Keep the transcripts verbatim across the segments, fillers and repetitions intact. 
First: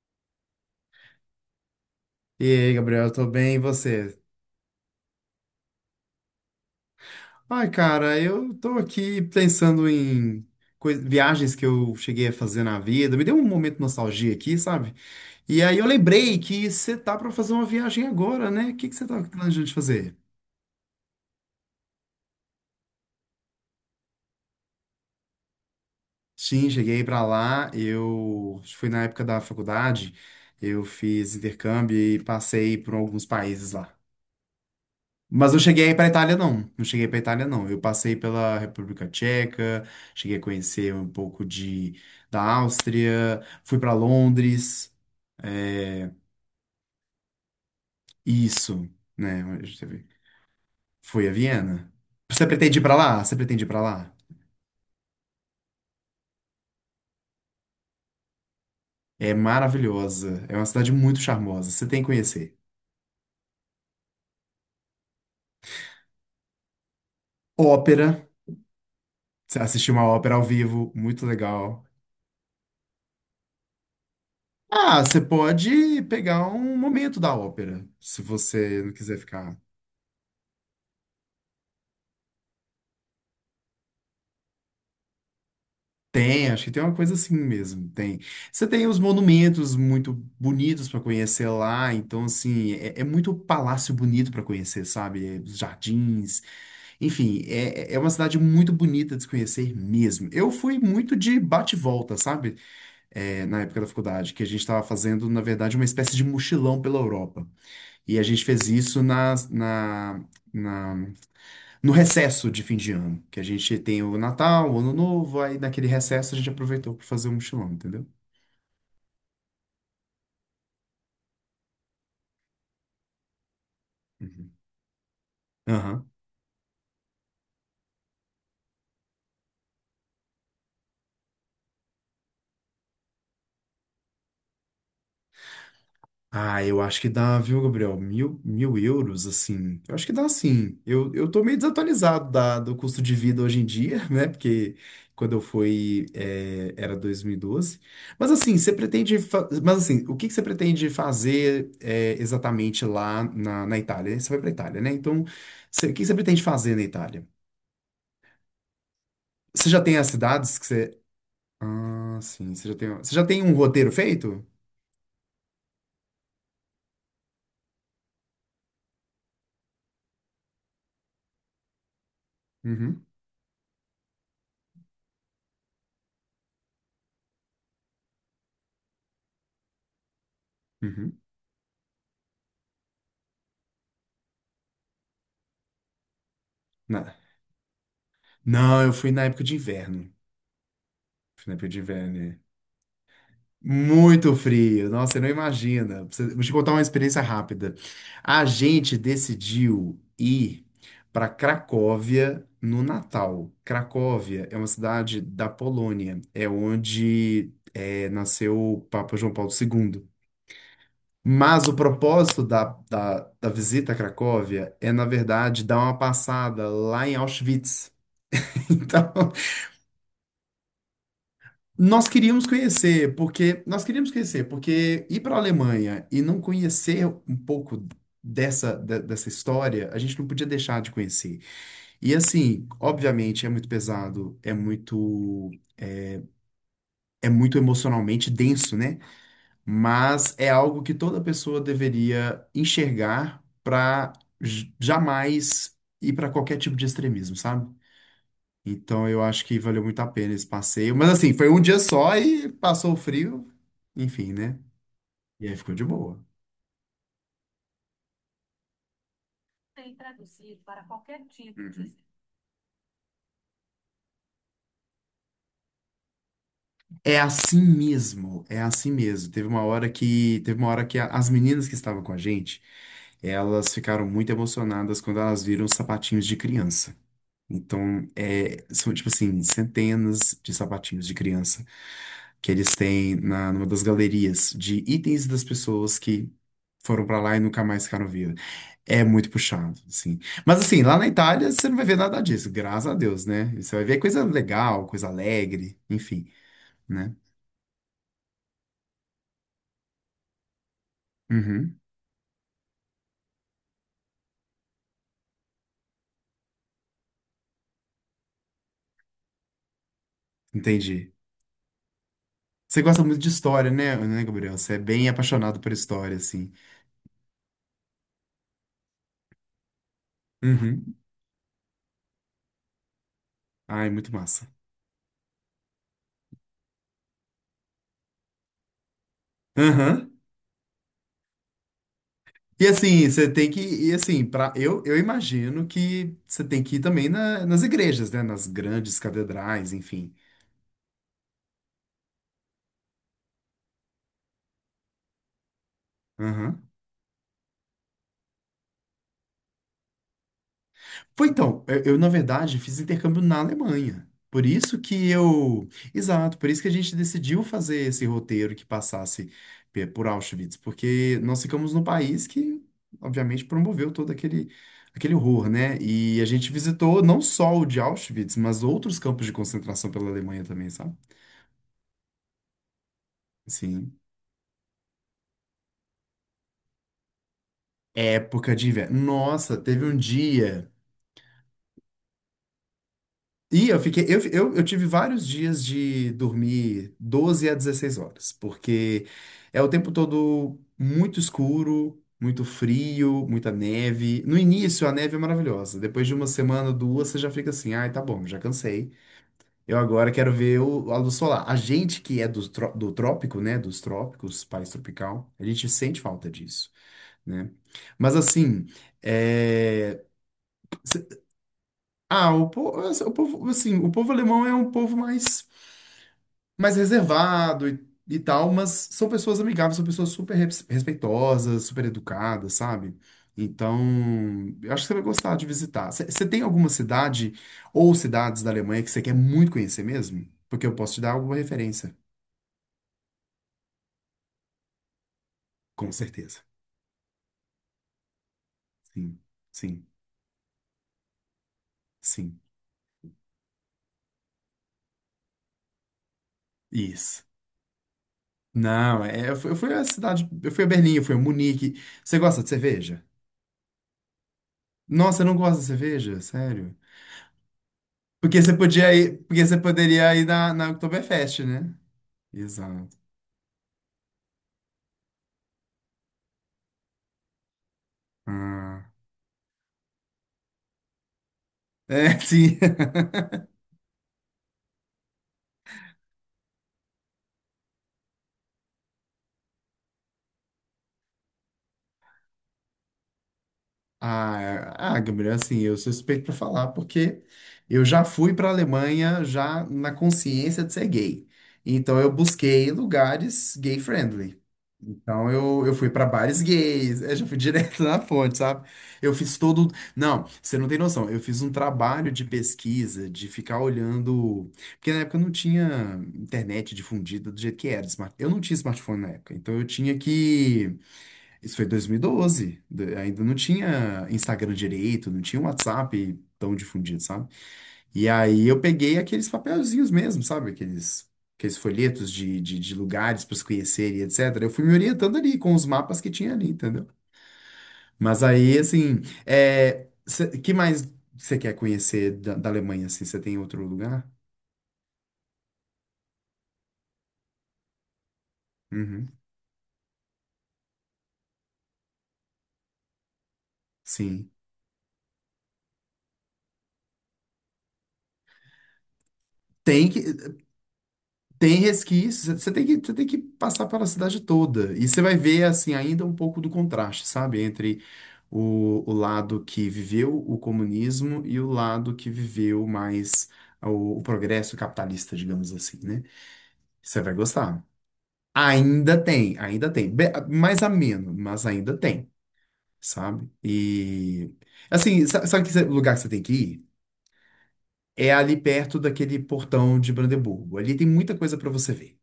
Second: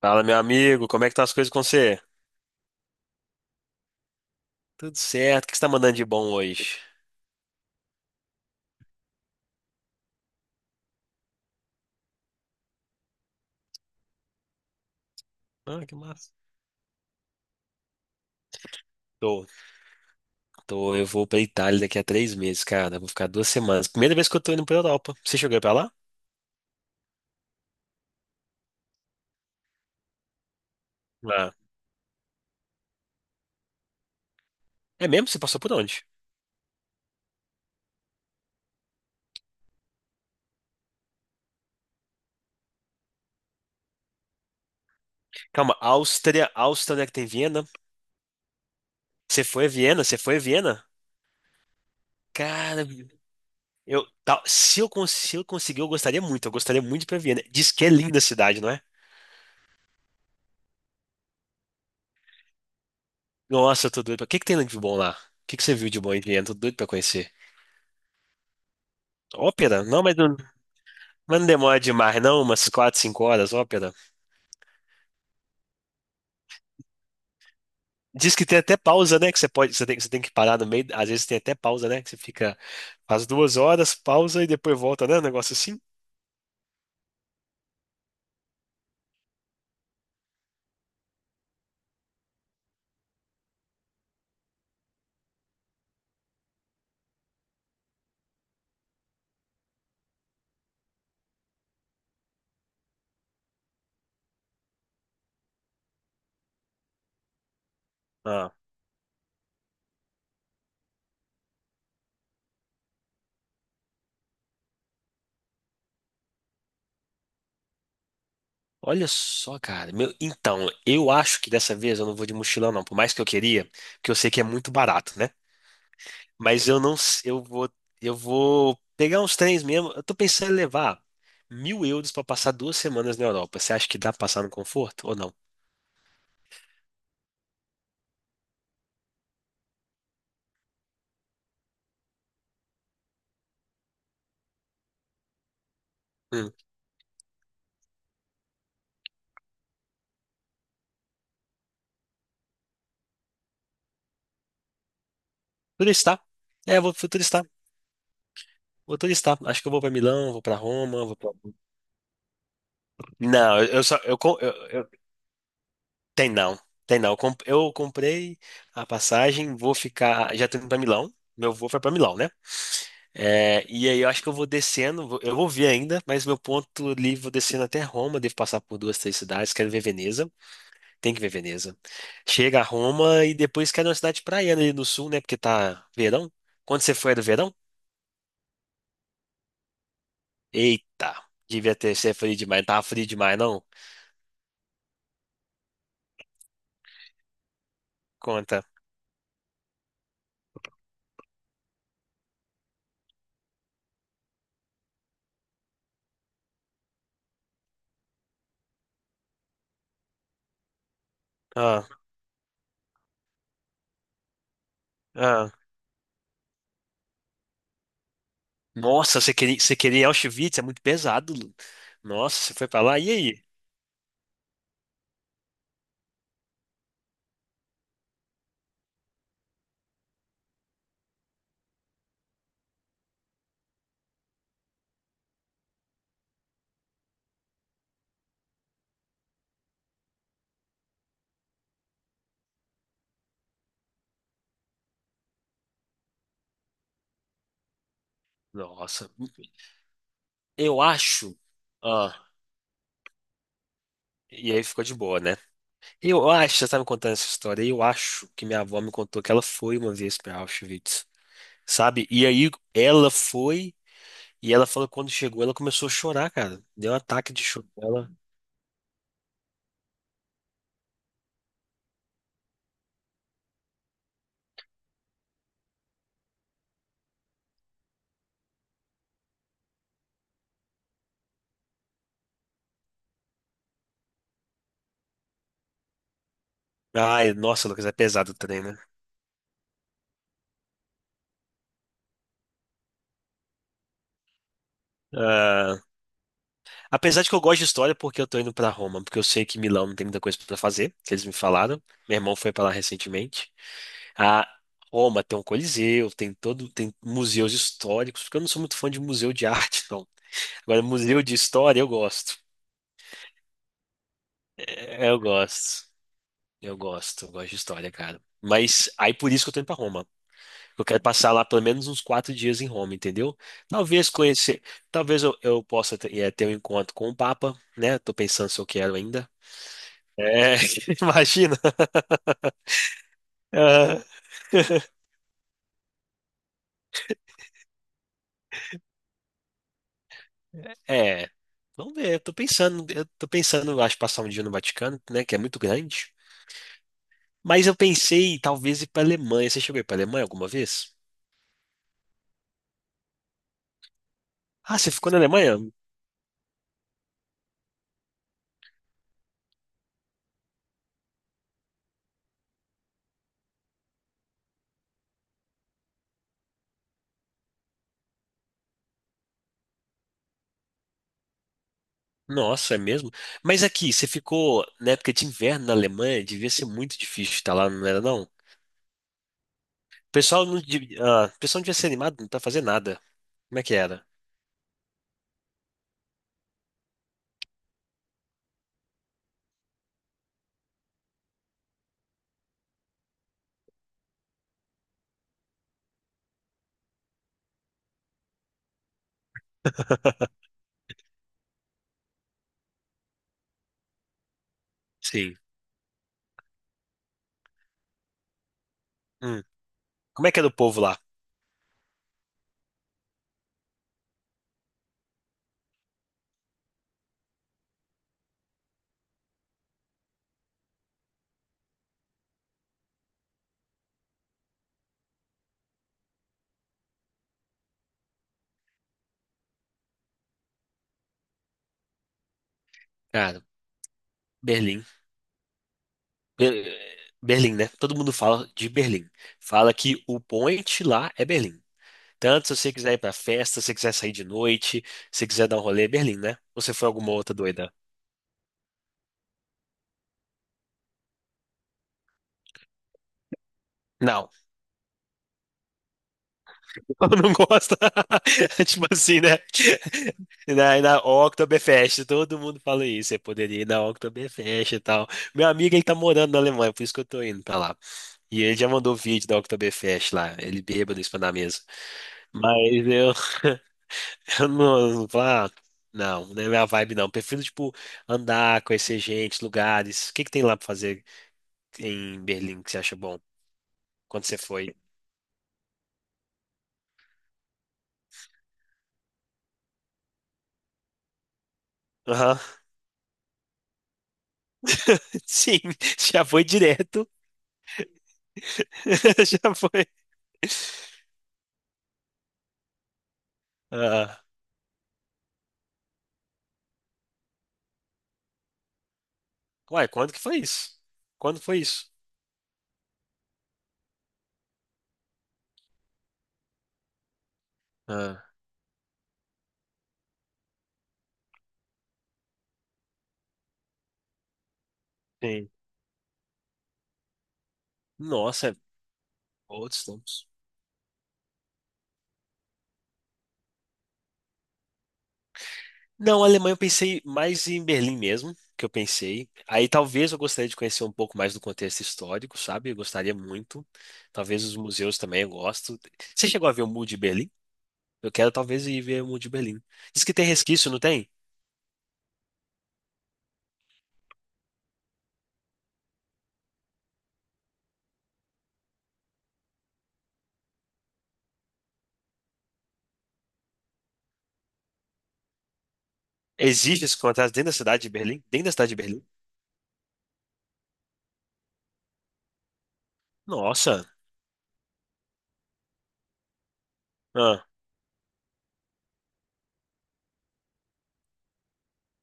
Fala, meu amigo, como é que tá as coisas com você? E aí, Gabriel, tô bem, e você? Tudo certo, o que você tá mandando de bom hoje? Ai, cara, eu tô aqui pensando em coi- viagens que eu cheguei a fazer na vida. Me deu um momento de nostalgia aqui, sabe? E aí eu Ah, que massa. lembrei que você tá pra fazer uma viagem agora, né? O que que você tá Tô, planejando de fazer? tô, eu vou pra Itália daqui a três meses, cara, eu vou ficar duas semanas. Primeira vez que eu tô indo pra Europa. Você chegou aí pra lá? Sim, cheguei pra lá, eu fui na época da faculdade, eu fiz Ah. intercâmbio e passei por alguns países lá. É mesmo? Você Mas passou não por cheguei aí onde? para Itália, não. Não cheguei para Itália, não. Eu passei pela República Tcheca, cheguei a conhecer um pouco de, da Áustria, fui para Londres. Calma, É, Áustria, Áustria, onde é que tem Viena? isso, né? Você foi a Deixa eu Viena? ver. Você foi a Viena? Fui a Viena. Você pretende ir Cara, para lá? Você pretende ir para eu, lá? tal- se eu, cons- se eu conseguir, eu gostaria muito, eu gostaria muito de ir pra Viena. Diz que é linda a cidade, não é? É maravilhosa. É uma cidade muito charmosa. Você tem que conhecer. Nossa, eu tô doido. pra- O que que tem de bom lá? O que que você viu de bom em Viena? Tô doido pra conhecer. Ópera. Você Ópera? assistir Não, uma mas ópera não. ao vivo, muito Mas não demora legal. demais, não? Umas quatro cinco horas, ópera. Ah, você pode pegar um momento da ópera, se Diz que tem até você não quiser pausa, né? Que você ficar. pode, você tem, que- você tem que parar no meio. Às vezes tem até pausa, né? Que você fica faz duas horas, pausa e depois volta, né? Um negócio assim. Tem, acho que tem uma coisa assim mesmo, tem. Você tem os monumentos muito bonitos para conhecer lá, então assim, é, é muito palácio bonito para conhecer, sabe? É, os jardins, enfim, é, é é uma cidade muito bonita de se conhecer mesmo. Eu fui muito de bate-volta, sabe? É, na época da faculdade, que a gente estava fazendo, na verdade, uma espécie de mochilão pela Europa. E a gente Ah, fez isso nas- na, na, no recesso de fim de ano, que a gente tem o Natal, o Ano Novo, aí naquele recesso a gente aproveitou para fazer um mochilão, entendeu? olha só, cara. Meu, então, eu acho que dessa vez eu não vou de mochilão, não. Por mais que eu queria, porque eu sei que é Uhum. muito barato, né? Aham. Mas eu não, s- eu vou, eu vou pegar uns trens mesmo. Eu tô pensando em levar mil euros pra passar duas semanas na Europa. Você acha que dá pra passar no conforto ou não? Ah, eu acho que dá, viu, Gabriel? Mil, mil euros, assim. Eu acho que dá, sim. Eu, eu tô meio desatualizado da, do custo de vida hoje em dia, né? Porque quando eu fui, Hum. é, era dois mil e doze. Mas assim, você pretende. fa- Mas assim, o que que você pretende fazer é, exatamente lá na, na Itália? Você vai pra Itália, né? Então, você- o que que você Turistar. pretende fazer É, na eu vou fui Itália? turistar. Vou turistar. Acho Você que eu já vou pra tem as Milão, vou pra cidades que você. Roma, vou pra. Ah, sim. Você já tem, você já tem um Não, eu eu roteiro só, eu, com- feito? eu, eu- tem não, tem não. Eu comp- eu comprei a passagem, vou ficar, já tô indo pra Milão. Meu voo foi pra Milão, né? Uhum. É, e aí eu acho que eu vou descendo, vou- eu vou ver ainda, mas meu ponto ali, vou descendo até Roma, devo passar por duas, três cidades, quero ver Veneza. Tem que Uhum. ver Veneza. Chega a Roma e depois quer uma cidade praiana ali no sul, né? Porque tá verão. Quando você foi, Na- era verão? Não, eu fui na época de inverno. Eita, Fui na época devia de ter sido inverno. frio É. demais. Não tava frio demais, não? Muito frio. Nossa, você não imagina. Você- Vou te contar uma experiência rápida. A Conta. gente decidiu ir para Cracóvia no Natal. Cracóvia é uma cidade da Polônia. É onde é, nasceu o Papa João Paulo segundo. Mas o Ah, propósito da, da, da visita a Cracóvia é, na ah. verdade, dar uma passada lá em Auschwitz. Então, Nossa, você queria, você queria Auschwitz? É muito pesado. Lu. nós Nossa, queríamos você foi pra lá? E conhecer, aí? porque nós queríamos conhecer, porque ir para a Alemanha e não conhecer um pouco dessa, de- dessa história, a gente não podia deixar de conhecer. E assim, obviamente, é muito pesado, é muito é muito emocionalmente denso, né? Mas é algo que toda pessoa deveria enxergar para jamais ir para qualquer tipo de extremismo, sabe? Então Nossa, eu acho que valeu muito a pena esse eu passeio. Mas assim, acho. foi um dia só Ah, e passou o frio, enfim, e né? aí ficou de boa, né? E aí ficou de boa. Eu acho, você tá me contando essa história. Eu acho que minha avó me contou que ela foi uma vez pra Auschwitz, Uhum. sabe? E aí ela foi. E ela falou que quando chegou, ela começou a chorar, cara. Deu um É ataque de assim choro nela. mesmo, é assim mesmo. Teve uma hora que, teve uma hora que a- as meninas que estavam com a gente, elas ficaram muito emocionadas quando elas viram os sapatinhos de criança. Então, é, são, tipo assim, centenas de sapatinhos de criança que eles têm na, numa das galerias de itens das pessoas que foram pra Ai, lá e nunca nossa, mais Lucas, é ficaram pesado vivas. o trem, né? É muito puxado, assim. Mas, assim, lá na Itália você não vai ver nada disso, graças a Deus, né? Você vai ver coisa legal, coisa alegre, Ah, enfim, né? apesar de que eu gosto de história, porque eu tô indo pra Roma, porque eu sei que Milão não tem muita coisa pra fazer, que eles me Uhum, falaram. Meu irmão foi pra lá recentemente. A Roma tem um coliseu, tem todo, tem museus históricos, porque eu não sou muito fã de museu de arte, não. Agora, entendi. museu de história eu gosto. Você gosta muito de história, né, né, Gabriel? Você é bem É, eu apaixonado por gosto. história, assim. Eu gosto, eu gosto, de história, cara. Mas aí por isso que eu tô indo pra Roma. Eu Uhum. quero passar lá pelo menos uns quatro dias em Roma, entendeu? Ai, Talvez muito massa. conhecer, talvez eu, eu possa ter, eh, ter um encontro com o Papa, né? Tô pensando se eu quero ainda. Aham. É, imagina. E assim, você tem que e Ah, assim, para eu, eu imagino que você tem que ir também na- nas igrejas, né? Nas grandes catedrais, enfim. é, vamos ver. Eu tô pensando, eu tô pensando, eu acho, passar um dia no Vaticano, né? Que é muito grande. Aham. Mas eu pensei, talvez, ir pra Alemanha. Você chegou a ir pra Alemanha alguma vez? Foi então, eu, eu, na verdade fiz intercâmbio na Alemanha. Por isso Ah, você que ficou na Alemanha? eu, Exato, por isso que a gente decidiu fazer esse roteiro que passasse pe- por Auschwitz, porque nós ficamos num país que, obviamente, promoveu todo aquele aquele horror, né? E a gente visitou não só o de Auschwitz, mas outros campos de concentração pela Alemanha também, sabe? Nossa, é mesmo? Mas aqui, Sim. você ficou na época de inverno na Alemanha, devia ser muito difícil estar lá, não era não? Época de inverno. Nossa, teve um O pessoal não, dia. de- ah, o pessoal não devia ser animado pra fazer nada. Como é E que eu fiquei. era? Eu, eu, eu tive vários dias de dormir doze a dezesseis horas, porque é o tempo todo muito escuro, muito frio, muita neve. No início, a neve é maravilhosa. Depois de uma semana, duas, você já fica assim: ai, tá bom, já cansei. Eu agora quero ver o, a luz solar. A gente que é do, tró- do trópico, né? Dos trópicos, país tropical, Sim. a gente sente falta disso, né? Mas assim. Hum. eh, Como é que era o povo lá? Ah, o povo, o povo, assim, o povo alemão é um povo mais, mais reservado e, e tal, mas são pessoas amigáveis, são pessoas super res- respeitosas, super educadas, sabe? Então, eu acho que você vai gostar de visitar. Você você tem alguma cidade ou cidades da Alemanha que você quer muito conhecer mesmo? Porque eu posso te dar alguma referência, Cara, Berlim. com certeza. Be- Berlim, né? Todo mundo fala de Berlim. Sim, Fala sim, que o point lá é Berlim. sim. Tanto se você quiser ir pra festa, se você quiser sair de noite, se você quiser dar um rolê, é Berlim, né? Ou você foi alguma Isso. outra doida? Não, é, eu fui eu fui à cidade, eu fui a Berlim, eu fui a Munique. Você gosta de cerveja? Não. Nossa, eu não gosto de cerveja, sério. Eu não gosta. Porque você Tipo podia ir, assim, né? porque você poderia ir na, E na Na, e na Oktoberfest, né? Oktoberfest, todo mundo fala Exato. isso. Você poderia ir na Oktoberfest e tal. Meu amigo, ele tá morando na Alemanha, por isso que eu tô indo pra lá. E ele já Ah, mandou vídeo da Oktoberfest lá, ele bêbado em cima da mesa. é, sim. Mas eu, eu não, não falo, ah, não, não é minha vibe não. Prefiro, tipo, andar, conhecer gente, lugares. O que que tem lá pra fazer em Berlim que você acha bom? Quando você foi? Ah, ah, Gabriel, assim, eu sou suspeito pra falar, porque eu já fui pra Alemanha já na consciência de ser gay. Então eu Aham. busquei lugares gay friendly. Então Sim, eu, eu fui pra já bares foi gays, direto. eu já fui direto na fonte, sabe? Eu fiz Já todo. foi. Não, você não tem noção. Eu fiz um trabalho de pesquisa, de ficar Ah, olhando. Porque na época não tinha internet difundida do jeito que era. smart- Eu não tinha smartphone na época. Então eu uai, tinha quando que foi que. isso? Quando Isso foi foi isso? dois mil e doze. d- Ainda não tinha Instagram direito, não tinha WhatsApp tão difundido, sabe? E Ah, aí eu peguei aqueles papelzinhos mesmo, sabe? Aqueles, aqueles folhetos de, de, de lugares para se conhecer e etcétera. Eu fui me orientando ali sim. com os mapas que tinha ali, entendeu? Mas Nossa, é aí, assim, outros é, tempos. cê- que mais você quer conhecer da, da Alemanha, assim? Você tem outro lugar? Não, Alemanha eu pensei mais em Berlim mesmo, que eu Uhum, pensei. Aí talvez eu gostaria de conhecer um pouco mais do contexto histórico, sabe? Eu gostaria muito. sim. Talvez os museus também eu gosto. Você chegou a ver o Muro de Berlim? Eu quero talvez ir ver o Muro de Berlim. Tem Diz que. que tem resquício, não tem? Tem resquícios, você tem que, você tem que passar pela cidade toda. E você vai ver, assim, ainda um pouco do contraste, sabe? Entre o, o lado que viveu o comunismo e o lado que viveu mais o, o progresso capitalista, digamos assim, né? Existe esse Você vai contrato dentro da gostar. cidade de Berlim? Dentro da cidade de Ainda Berlim? tem, ainda tem. Be- mais ameno, mas ainda tem, sabe? Nossa, E, assim, sa- sabe que lugar que você tem que ir? ah, É ali perto daquele portão de Brandeburgo. Ali tem muita coisa para você ver.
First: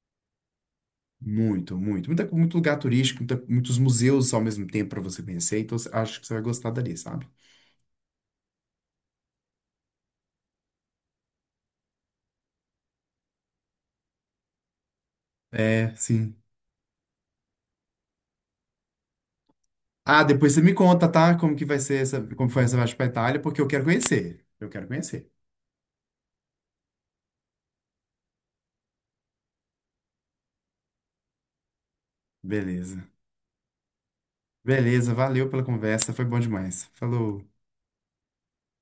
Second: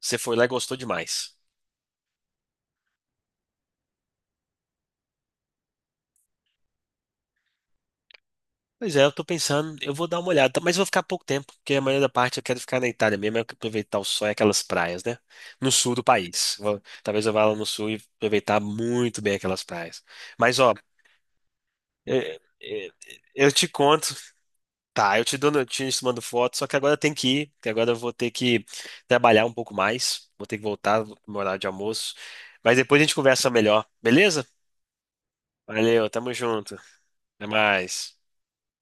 você foi lá e gostou demais. Muito, muito. Muita, muito lugar turístico, muita- muitos museus ao mesmo tempo para você conhecer. Então, cê- acho que você vai gostar dali, sabe? Pois é, eu tô pensando, eu vou dar uma olhada, mas vou ficar pouco tempo, porque a maioria da parte eu quero ficar na Itália mesmo, eu quero aproveitar o sol e aquelas praias, né? No É, sul do sim. país. Vou- talvez eu vá lá no sul e aproveitar muito bem aquelas praias. Ah, depois Mas, você ó, me conta, tá? Como que vai ser essa, é- como foi essa é- viagem pra Itália, eu, porque eu te quero conto, conhecer. Eu quero tá, eu conhecer. te dou notícias, te mando foto, só que agora eu tenho que ir, que agora eu vou ter que trabalhar um pouco mais, vou ter que voltar no meu horário de almoço, mas depois Beleza. a gente conversa melhor, beleza? Beleza, valeu pela Valeu, conversa, foi tamo bom junto, demais. Falou. até mais.